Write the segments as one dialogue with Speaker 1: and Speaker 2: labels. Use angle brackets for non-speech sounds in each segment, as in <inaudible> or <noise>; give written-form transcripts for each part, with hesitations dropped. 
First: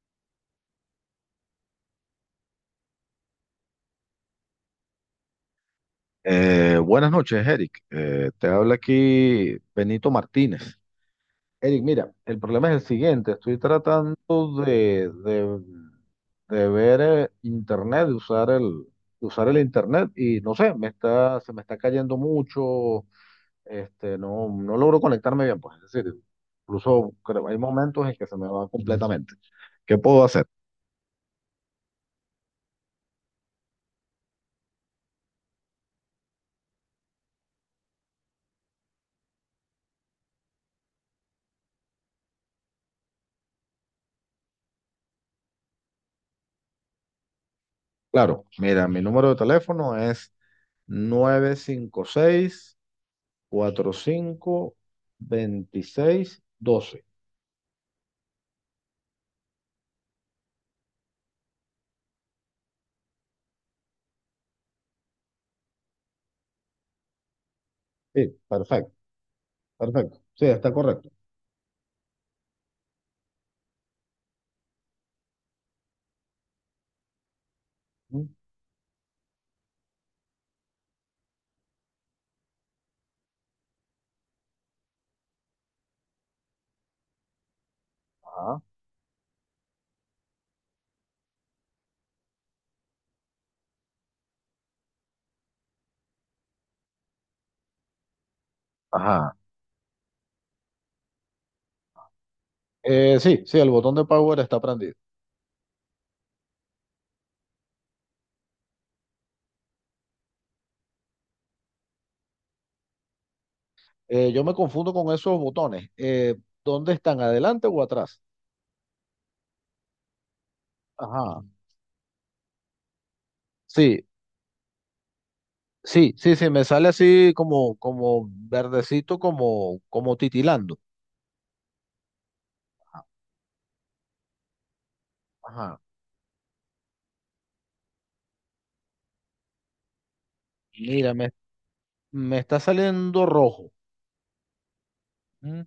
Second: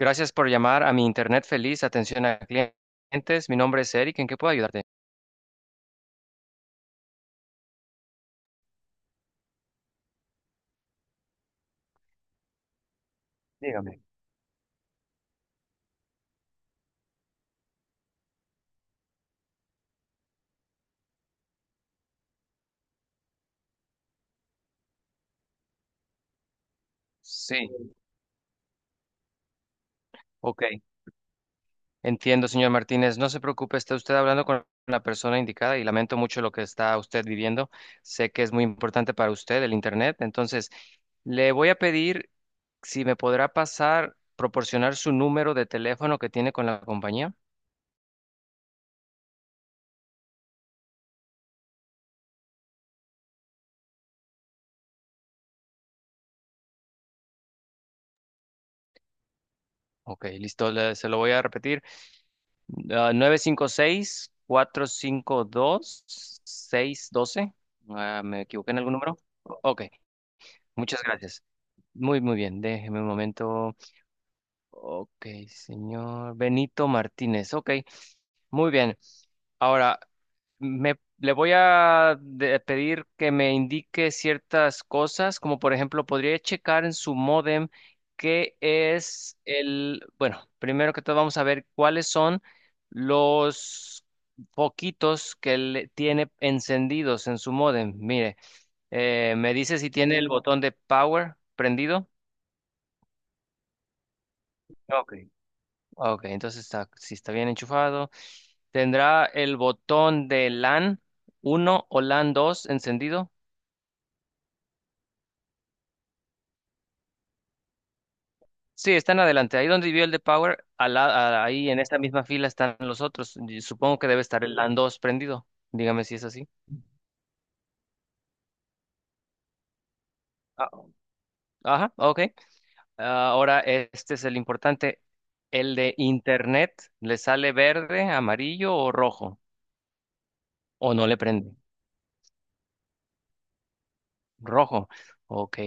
Speaker 1: Gracias por llamar a mi Internet Feliz, atención a clientes. Mi nombre es Eric, ¿en qué puedo ayudarte?
Speaker 2: Buenas noches, Eric. Te habla aquí Benito Martínez. Eric, mira, el problema es el siguiente. Estoy
Speaker 1: Dígame.
Speaker 2: tratando de, de, de ver internet, de usar el internet y no sé, se me está cayendo mucho. Este, no, no logro conectarme bien, pues. Es decir, incluso hay
Speaker 1: Sí,
Speaker 2: momentos en que se me va completamente. ¿Qué puedo hacer?
Speaker 1: ok. Entiendo, señor Martínez. No se preocupe, está usted hablando con la persona indicada y lamento mucho lo que está usted viviendo. Sé que es muy importante para usted el Internet, entonces le voy a pedir si me podrá pasar, proporcionar su número de teléfono que tiene con la compañía.
Speaker 2: Claro, mira, mi número de teléfono es 956 45 26 12
Speaker 1: Ok, listo, se lo voy a repetir. 956-452-612. Ah,
Speaker 2: Sí,
Speaker 1: ¿me equivoqué en
Speaker 2: perfecto,
Speaker 1: algún número? Ok,
Speaker 2: perfecto. Sí, está
Speaker 1: muchas
Speaker 2: correcto.
Speaker 1: gracias. Muy, muy bien, déjeme un momento. Ok, señor Benito Martínez. Ok,
Speaker 2: Mm.
Speaker 1: muy bien. Ahora, le voy a pedir que me indique ciertas cosas, como por ejemplo, podría checar en su módem qué
Speaker 2: Ajá.
Speaker 1: es el, bueno, primero que todo vamos a ver cuáles son los poquitos que le tiene encendidos en su módem. Mire,
Speaker 2: Ajá.
Speaker 1: me dice si tiene el botón de power prendido.
Speaker 2: Sí, sí, el botón de power está prendido.
Speaker 1: Ok. Ok, entonces está, si está bien enchufado. ¿Tendrá el botón de LAN 1 o LAN 2 encendido?
Speaker 2: Yo me confundo con esos botones. ¿Dónde están? ¿Adelante o atrás?
Speaker 1: Sí, están adelante. Ahí donde vio el de Power,
Speaker 2: Ajá.
Speaker 1: ahí en esta misma fila están los otros. Y supongo
Speaker 2: Sí,
Speaker 1: que debe estar el LAN 2 prendido. Dígame
Speaker 2: sí,
Speaker 1: si es
Speaker 2: sí,
Speaker 1: así.
Speaker 2: sí, me sale así como, como verdecito, como
Speaker 1: Ah,
Speaker 2: titilando.
Speaker 1: Ajá, ok. Ahora este es el importante. El
Speaker 2: Ajá.
Speaker 1: de Internet, ¿le sale verde, amarillo o rojo? ¿O no
Speaker 2: Mira,
Speaker 1: le prende?
Speaker 2: me está saliendo rojo.
Speaker 1: Rojo. Ok,
Speaker 2: Mm.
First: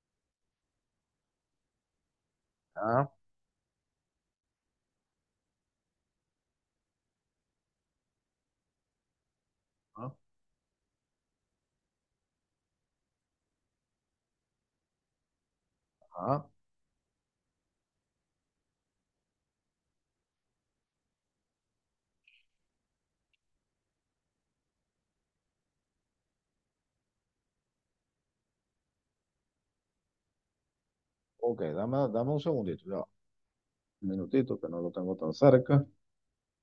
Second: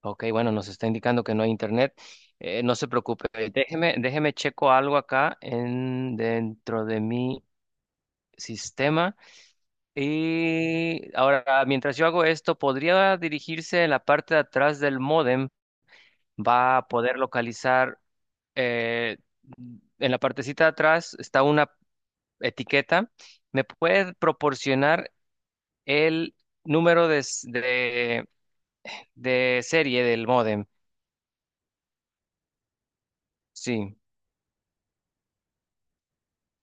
Speaker 1: ok. Bueno, nos está indicando que no hay Internet. No se
Speaker 2: Ah,
Speaker 1: preocupe. Déjeme, checo algo acá en, dentro de mi sistema.
Speaker 2: ah,
Speaker 1: Y ahora, mientras yo hago esto, podría dirigirse en la parte de atrás del módem,
Speaker 2: ah.
Speaker 1: va a poder localizar, eh, en la partecita de atrás está una etiqueta, me puede proporcionar el número de serie del módem,
Speaker 2: Ok, dame un segundito. Ya va.
Speaker 1: sí.
Speaker 2: Un minutito, que no lo tengo tan cerca.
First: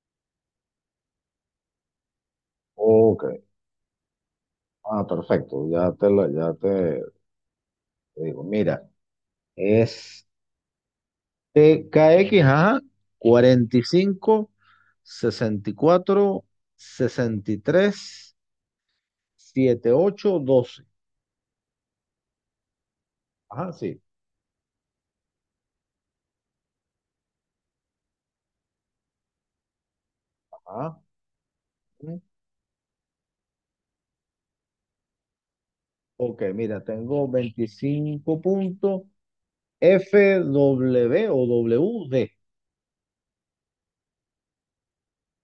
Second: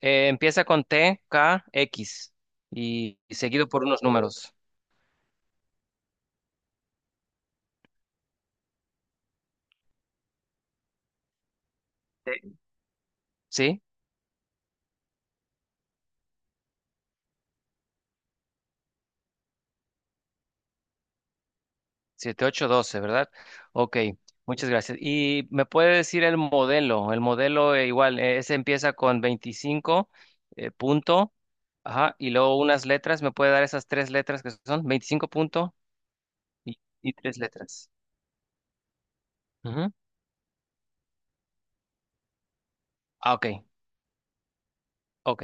Speaker 1: Empieza con T, K, X y,
Speaker 2: Ok,
Speaker 1: y seguido por unos números,
Speaker 2: ah, perfecto, ya te, la- ya te digo, mira, es TKX,
Speaker 1: ¿sí?
Speaker 2: ajá,
Speaker 1: ¿Sí?
Speaker 2: 45, 64, 63, 8 12.
Speaker 1: 7, 8 doce, ¿verdad?
Speaker 2: Ajá,
Speaker 1: Ok,
Speaker 2: sí,
Speaker 1: muchas gracias. ¿Y me puede decir el modelo? El modelo igual, ese empieza con 25
Speaker 2: ajá.
Speaker 1: punto, ajá,
Speaker 2: Mm.
Speaker 1: y luego unas letras. ¿Me puede dar esas tres letras que son? Veinticinco punto
Speaker 2: Ok,
Speaker 1: y,
Speaker 2: mira,
Speaker 1: y
Speaker 2: tengo
Speaker 1: tres letras.
Speaker 2: 25 puntos
Speaker 1: Ujú.
Speaker 2: FWoWD.
Speaker 1: Ok, ok.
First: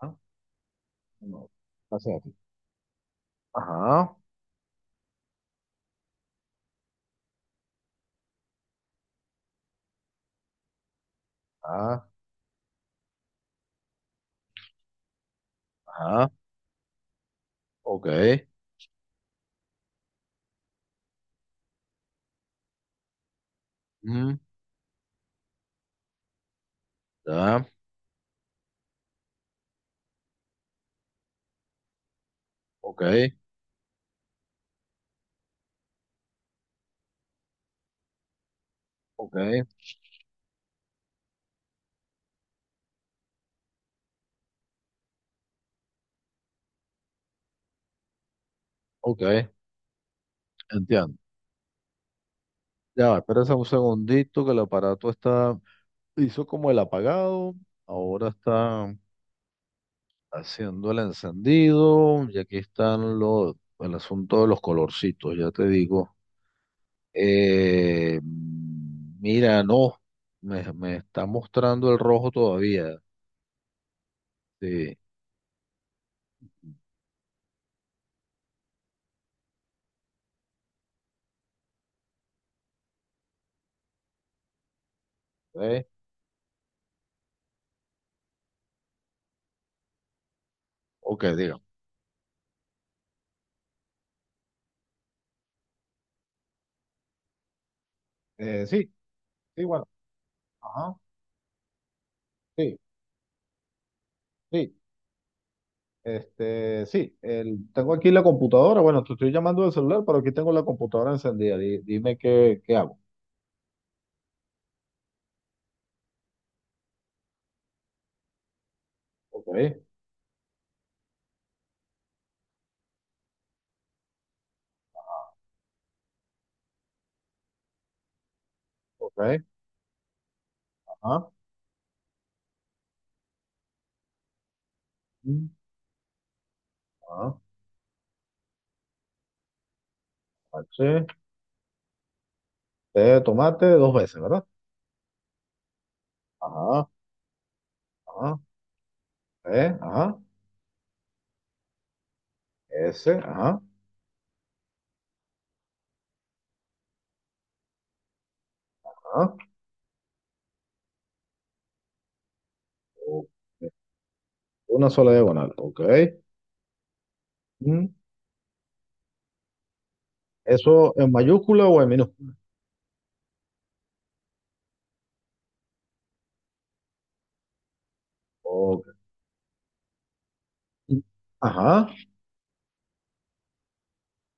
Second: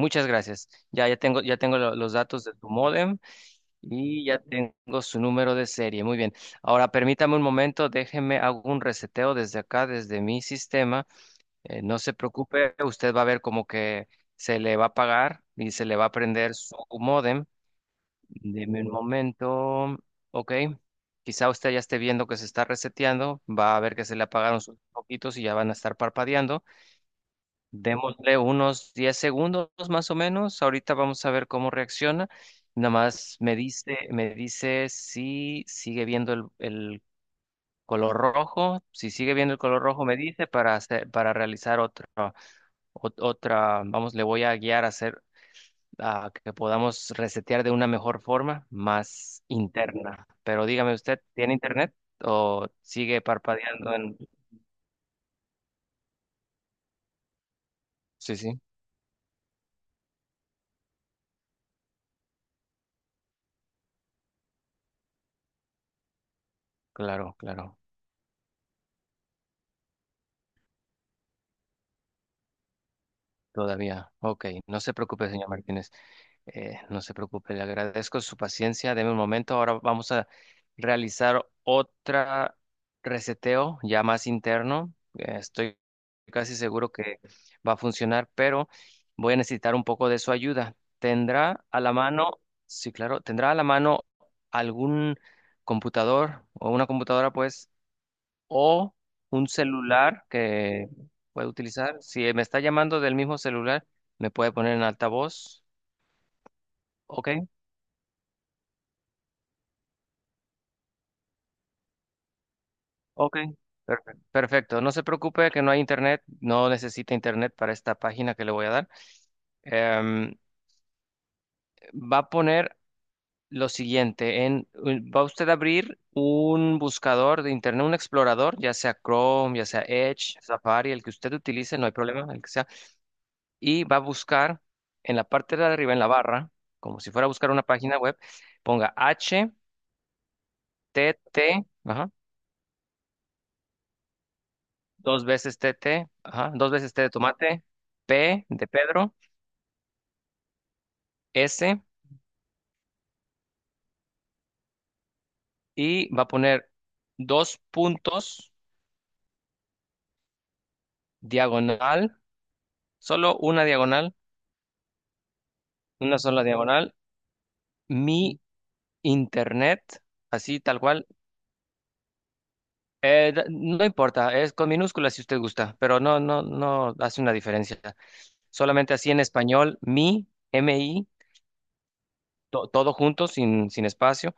Speaker 2: Ah,
Speaker 1: gracias. Ya, ya tengo,
Speaker 2: no,
Speaker 1: ya tengo lo-
Speaker 2: así
Speaker 1: los
Speaker 2: aquí.
Speaker 1: datos de tu modem
Speaker 2: Ajá,
Speaker 1: y ya tengo su número de serie. Muy bien. Ahora permítame un momento, déjeme hago un reseteo desde acá, desde mi sistema. No
Speaker 2: ah,
Speaker 1: se preocupe, usted va a ver como que se le va a pagar y se le va a
Speaker 2: ajá,
Speaker 1: prender su módem.
Speaker 2: ok.
Speaker 1: Deme un momento. Ok. Quizá usted ya esté viendo que se está reseteando. Va a ver que se le
Speaker 2: Mm,
Speaker 1: apagaron sus poquitos y ya van a estar parpadeando.
Speaker 2: ya.
Speaker 1: Démosle unos 10 segundos más o menos. Ahorita vamos a ver cómo reacciona. Nada
Speaker 2: Ok,
Speaker 1: más me dice si sigue viendo el color rojo. Si sigue
Speaker 2: ok,
Speaker 1: viendo el color rojo, me dice para hacer, para realizar otra, vamos, le voy a guiar a hacer a que podamos resetear de una mejor forma,
Speaker 2: ok,
Speaker 1: más interna. Pero dígame
Speaker 2: entiendo.
Speaker 1: usted, ¿tiene internet o
Speaker 2: Ya va,
Speaker 1: sigue
Speaker 2: espérense un
Speaker 1: parpadeando en?
Speaker 2: segundito que el aparato hizo como el apagado, ahora
Speaker 1: Sí, sí,
Speaker 2: está haciendo el encendido y aquí están el asunto de los colorcitos, ya te digo.
Speaker 1: claro, claro,
Speaker 2: Mira, no, me está mostrando el rojo todavía.
Speaker 1: todavía. Ok, no se
Speaker 2: Sí,
Speaker 1: preocupe, señor Martínez. No se preocupe, le agradezco su paciencia. Deme un momento. Ahora vamos a realizar otra reseteo ya más interno. Estoy
Speaker 2: ok,
Speaker 1: casi seguro que va a funcionar, pero voy a necesitar un poco de su ayuda.
Speaker 2: ok, diga.
Speaker 1: ¿Tendrá a la mano, sí, claro, tendrá a la mano algún computador o una computadora, pues,
Speaker 2: Sí,
Speaker 1: o un
Speaker 2: sí, bueno,
Speaker 1: celular que
Speaker 2: ajá,
Speaker 1: pueda utilizar? Si me está
Speaker 2: sí,
Speaker 1: llamando del mismo celular, me puede
Speaker 2: sí.
Speaker 1: poner en altavoz.
Speaker 2: Este, sí,
Speaker 1: Ok.
Speaker 2: tengo aquí la computadora. Bueno, te estoy llamando del celular, pero aquí tengo la computadora encendida. Dime qué, hago.
Speaker 1: Ok, perfecto. Perfecto. No se preocupe que no hay internet, no necesita internet para esta página que le voy a dar.
Speaker 2: Ok,
Speaker 1: Em, va a poner lo siguiente, va usted a abrir un buscador de internet, un explorador, ya sea
Speaker 2: ok,
Speaker 1: Chrome, ya sea Edge, Safari, el que
Speaker 2: ajá,
Speaker 1: usted utilice, no hay problema, el que sea, y va a buscar en la
Speaker 2: mm,
Speaker 1: parte de arriba, en la barra, como si fuera a
Speaker 2: ajá,
Speaker 1: buscar una página web, ponga h
Speaker 2: H,
Speaker 1: t T, ajá,
Speaker 2: T de tomate dos veces, ¿verdad?
Speaker 1: dos veces t T, ajá, dos
Speaker 2: Ajá,
Speaker 1: veces T de tomate,
Speaker 2: ajá,
Speaker 1: P de Pedro.
Speaker 2: E, ajá,
Speaker 1: S
Speaker 2: S, ajá,
Speaker 1: y va a poner dos puntos
Speaker 2: ajá.
Speaker 1: diagonal,
Speaker 2: o-
Speaker 1: solo una diagonal,
Speaker 2: Una sola diagonal, ok.
Speaker 1: una sola diagonal,
Speaker 2: Mm.
Speaker 1: mi internet, así tal
Speaker 2: ¿Eso
Speaker 1: cual.
Speaker 2: en mayúscula o en minúscula?
Speaker 1: No importa, es con minúsculas si usted gusta, pero no, no, no hace una diferencia.
Speaker 2: Ok,
Speaker 1: Solamente así en español,
Speaker 2: mm, ajá.
Speaker 1: todo junto, sin espacio,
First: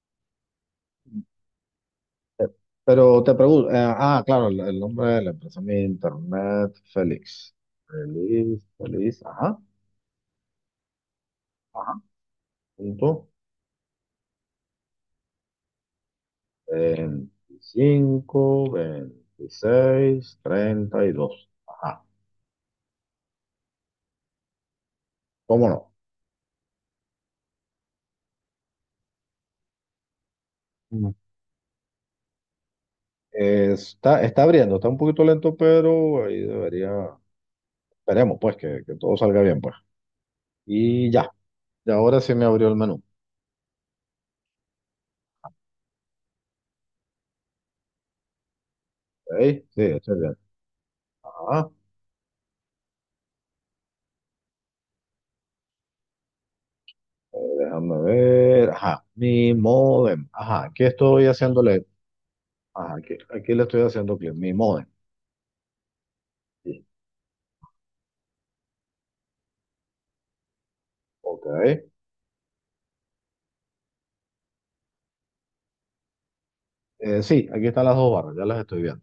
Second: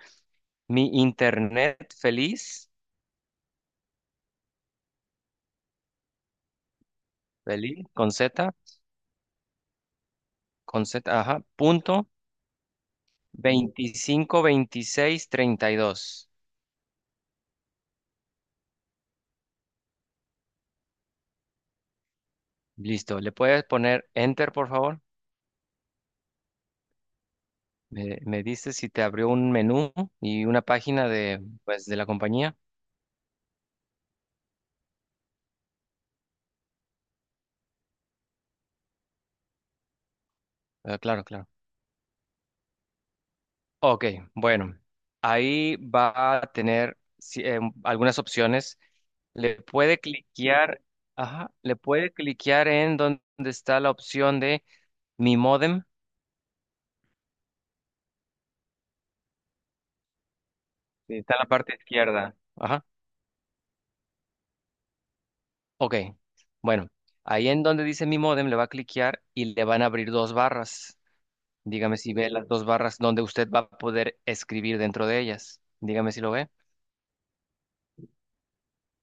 Speaker 1: mi internet
Speaker 2: Eh,
Speaker 1: feliz,
Speaker 2: Pero te pregunto, ah, claro, el nombre de la empresa, mi internet, Félix.
Speaker 1: feliz,
Speaker 2: Feliz, feliz, ajá,
Speaker 1: con Z, ajá,
Speaker 2: ajá,
Speaker 1: punto,
Speaker 2: punto.
Speaker 1: veinticinco veintiséis treinta y dos.
Speaker 2: 25, 26, 32. Ajá,
Speaker 1: Listo, ¿le puedes poner Enter, por favor?
Speaker 2: cómo no.
Speaker 1: Me dices si te abrió un menú y una página
Speaker 2: Mm.
Speaker 1: de, pues, de la compañía.
Speaker 2: Está abriendo, está un poquito lento, pero ahí debería, esperemos pues que todo salga bien pues.
Speaker 1: Ah,
Speaker 2: Y
Speaker 1: claro,
Speaker 2: ya,
Speaker 1: claro.
Speaker 2: y ahora sí me abrió el menú.
Speaker 1: Ok, bueno, ahí va a tener algunas opciones.
Speaker 2: Ok.
Speaker 1: Le
Speaker 2: Sí,
Speaker 1: puede
Speaker 2: estoy bien.
Speaker 1: cliquear, ajá, le puede cliquear en donde está la opción de Mi Modem,
Speaker 2: Déjame ver. Ajá. Mi modem. Ajá. Aquí
Speaker 1: que
Speaker 2: estoy
Speaker 1: está en la parte
Speaker 2: haciéndole.
Speaker 1: izquierda. Ajá,
Speaker 2: Ajá. Aquí le estoy haciendo clic. Mi modem.
Speaker 1: ok.
Speaker 2: Sí.
Speaker 1: Bueno, ahí en donde dice Mi Modem le va a cliquear y le van a abrir dos barras.
Speaker 2: Ok.
Speaker 1: Dígame si ve las dos barras donde usted va a poder escribir dentro de ellas. Dígame si lo ve.
Speaker 2: Sí, aquí están las dos barras. Ya las estoy viendo.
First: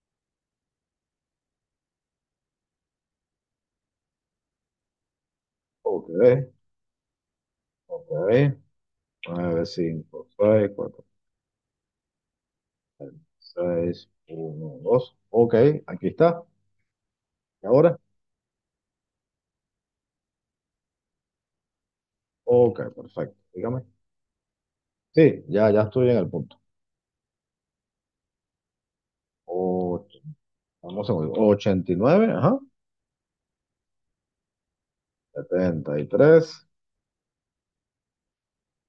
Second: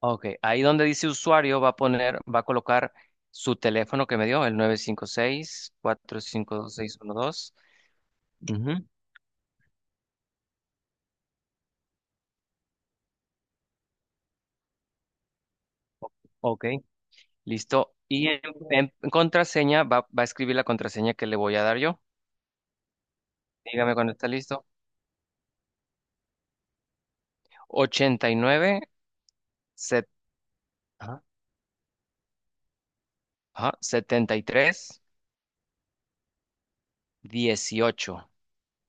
Speaker 1: Ok, ahí donde dice usuario va a colocar su teléfono que me dio, el
Speaker 2: Ok.
Speaker 1: 956-452-612.
Speaker 2: Ok.
Speaker 1: Ujú,
Speaker 2: 9 5 6 4 6 1 2. Ok. Aquí está.
Speaker 1: ok,
Speaker 2: ¿Y
Speaker 1: listo.
Speaker 2: ahora?
Speaker 1: Y en contraseña va a escribir la contraseña que le voy a dar yo.
Speaker 2: Ok. Perfecto. Dígame.
Speaker 1: Dígame cuando está listo.
Speaker 2: Sí. Ya estoy en el punto.
Speaker 1: 89, set-
Speaker 2: Ocho- vamos a
Speaker 1: ajá,
Speaker 2: ver, 89. Ajá.
Speaker 1: ajá, 73,
Speaker 2: 73.
Speaker 1: 18.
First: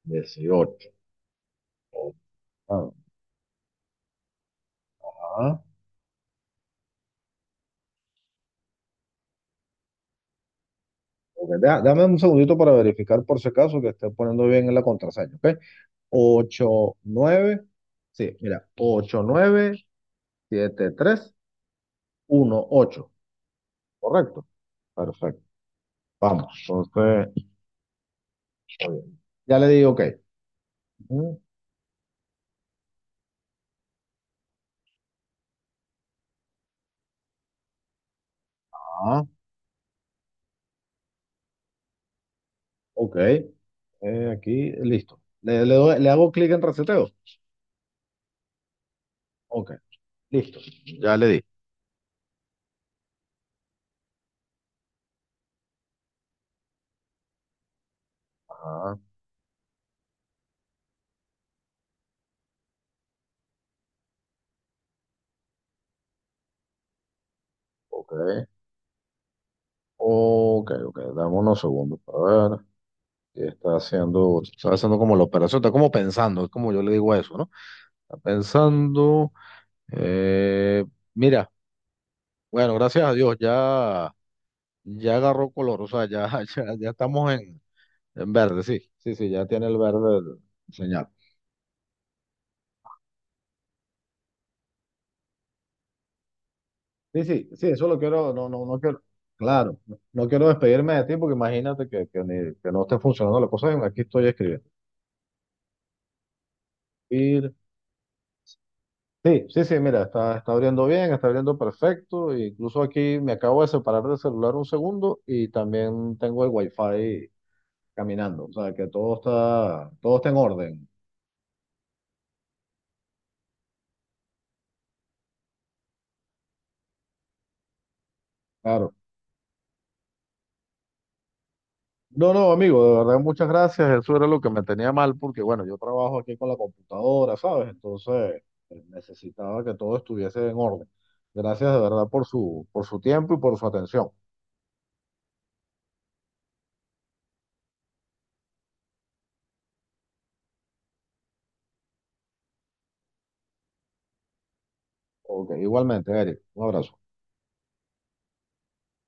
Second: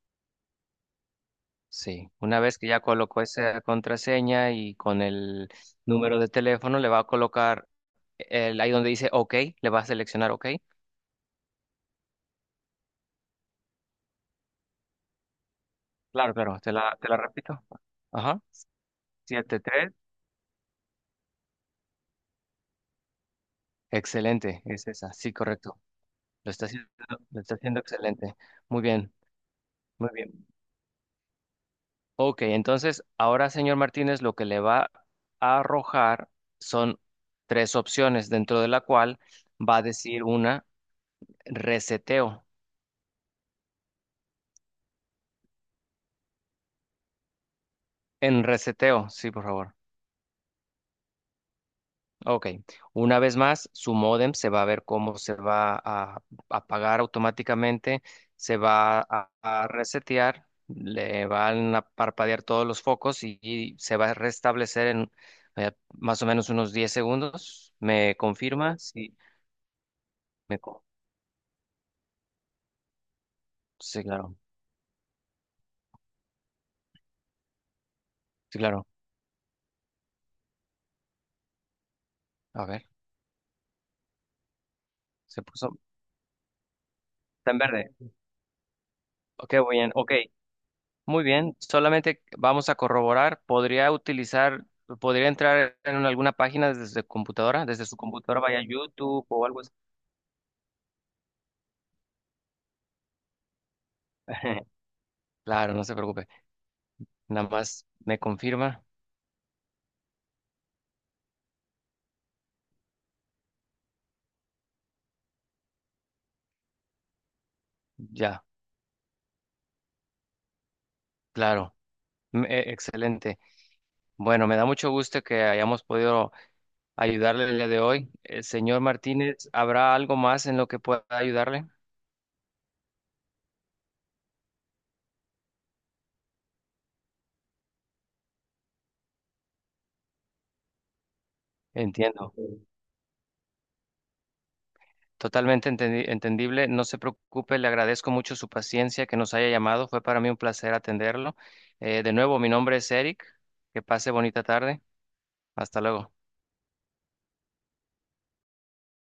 Speaker 2: 18.
Speaker 1: Sí, una vez que ya colocó esa contraseña y con el
Speaker 2: Ajá.
Speaker 1: número de teléfono le va a colocar ahí donde dice OK, le va a seleccionar OK.
Speaker 2: Ok, dame un segundito para verificar por si acaso que esté poniendo bien la contraseña, ¿ok?
Speaker 1: Claro, claro, te
Speaker 2: ocho
Speaker 1: la, te la repito.
Speaker 2: nueve Sí,
Speaker 1: Ajá,
Speaker 2: mira, ocho
Speaker 1: Siete
Speaker 2: nueve
Speaker 1: tres.
Speaker 2: siete tres uno ocho Correcto.
Speaker 1: Excelente, es esa, sí,
Speaker 2: Perfecto,
Speaker 1: correcto. Lo
Speaker 2: vamos,
Speaker 1: está haciendo, lo
Speaker 2: entonces,
Speaker 1: está haciendo excelente. Muy
Speaker 2: está
Speaker 1: bien,
Speaker 2: bien. Ya le di ok.
Speaker 1: muy bien.
Speaker 2: Ujú,
Speaker 1: Ok, entonces ahora, señor Martínez, lo que le va a arrojar son tres opciones, dentro de la cual
Speaker 2: ah,
Speaker 1: va a decir una reseteo.
Speaker 2: ok, aquí, listo. Le hago clic en reseteo.
Speaker 1: En reseteo, sí, por
Speaker 2: Ok,
Speaker 1: favor.
Speaker 2: listo, ya le di.
Speaker 1: Ok, una vez más, su módem se va a ver cómo se va a apagar automáticamente, se
Speaker 2: Ah,
Speaker 1: va a, a resetear, le van a parpadear todos los focos y se va a restablecer en más o menos unos 10 segundos.
Speaker 2: ok,
Speaker 1: ¿Me confirma? Sí, me
Speaker 2: ok,
Speaker 1: co-
Speaker 2: ok, dame unos segundos, a ver. Que está
Speaker 1: sí, claro,
Speaker 2: haciendo, como la operación, está como pensando, es como yo le digo a eso, ¿no? Está
Speaker 1: sí, claro.
Speaker 2: pensando, eh, mira,
Speaker 1: A
Speaker 2: bueno,
Speaker 1: ver,
Speaker 2: gracias a Dios, ya, ya
Speaker 1: se
Speaker 2: agarró
Speaker 1: puso,
Speaker 2: color, o sea, ya, <laughs> ya, ya estamos
Speaker 1: está en
Speaker 2: en,
Speaker 1: verde.
Speaker 2: en verde, sí, sí, sí, ya tiene el
Speaker 1: Ok.
Speaker 2: verde el señal.
Speaker 1: Muy bien, solamente vamos a corroborar. Podría entrar en alguna página desde
Speaker 2: Sí, sí,
Speaker 1: computadora?
Speaker 2: sí,
Speaker 1: Desde
Speaker 2: eso
Speaker 1: su
Speaker 2: lo quiero,
Speaker 1: computadora,
Speaker 2: no,
Speaker 1: vaya a
Speaker 2: no, no quiero,
Speaker 1: YouTube o algo así.
Speaker 2: claro, no no quiero despedirme de ti porque imagínate que no esté funcionando la cosa, aquí estoy
Speaker 1: <laughs>
Speaker 2: escribiendo.
Speaker 1: Claro, no se preocupe. Nada más me confirma.
Speaker 2: Sí, sí, sí, mira, está abriendo bien, está abriendo perfecto. E incluso aquí me acabo de separar del celular un segundo y también tengo el wifi
Speaker 1: Ya,
Speaker 2: caminando. O sea, que todo está en orden.
Speaker 1: claro. Excelente. Bueno, me da mucho gusto que hayamos podido ayudarle el día de hoy. Señor
Speaker 2: Claro.
Speaker 1: Martínez, ¿habrá algo más en lo que pueda ayudarle?
Speaker 2: No, no, amigo, de verdad, muchas gracias. Eso era lo que me tenía mal porque, bueno, yo trabajo aquí con la computadora, ¿sabes? Entonces, necesitaba que todo estuviese en orden. Gracias de verdad por
Speaker 1: Entiendo.
Speaker 2: su tiempo y por su atención.
Speaker 1: Totalmente entendible. No se preocupe, le agradezco mucho su paciencia que nos haya llamado. Fue para mí un placer atenderlo. De nuevo, mi nombre es Eric. Que pase bonita tarde.
Speaker 2: Ok,
Speaker 1: Hasta
Speaker 2: igualmente,
Speaker 1: luego.
Speaker 2: Eric. Un abrazo.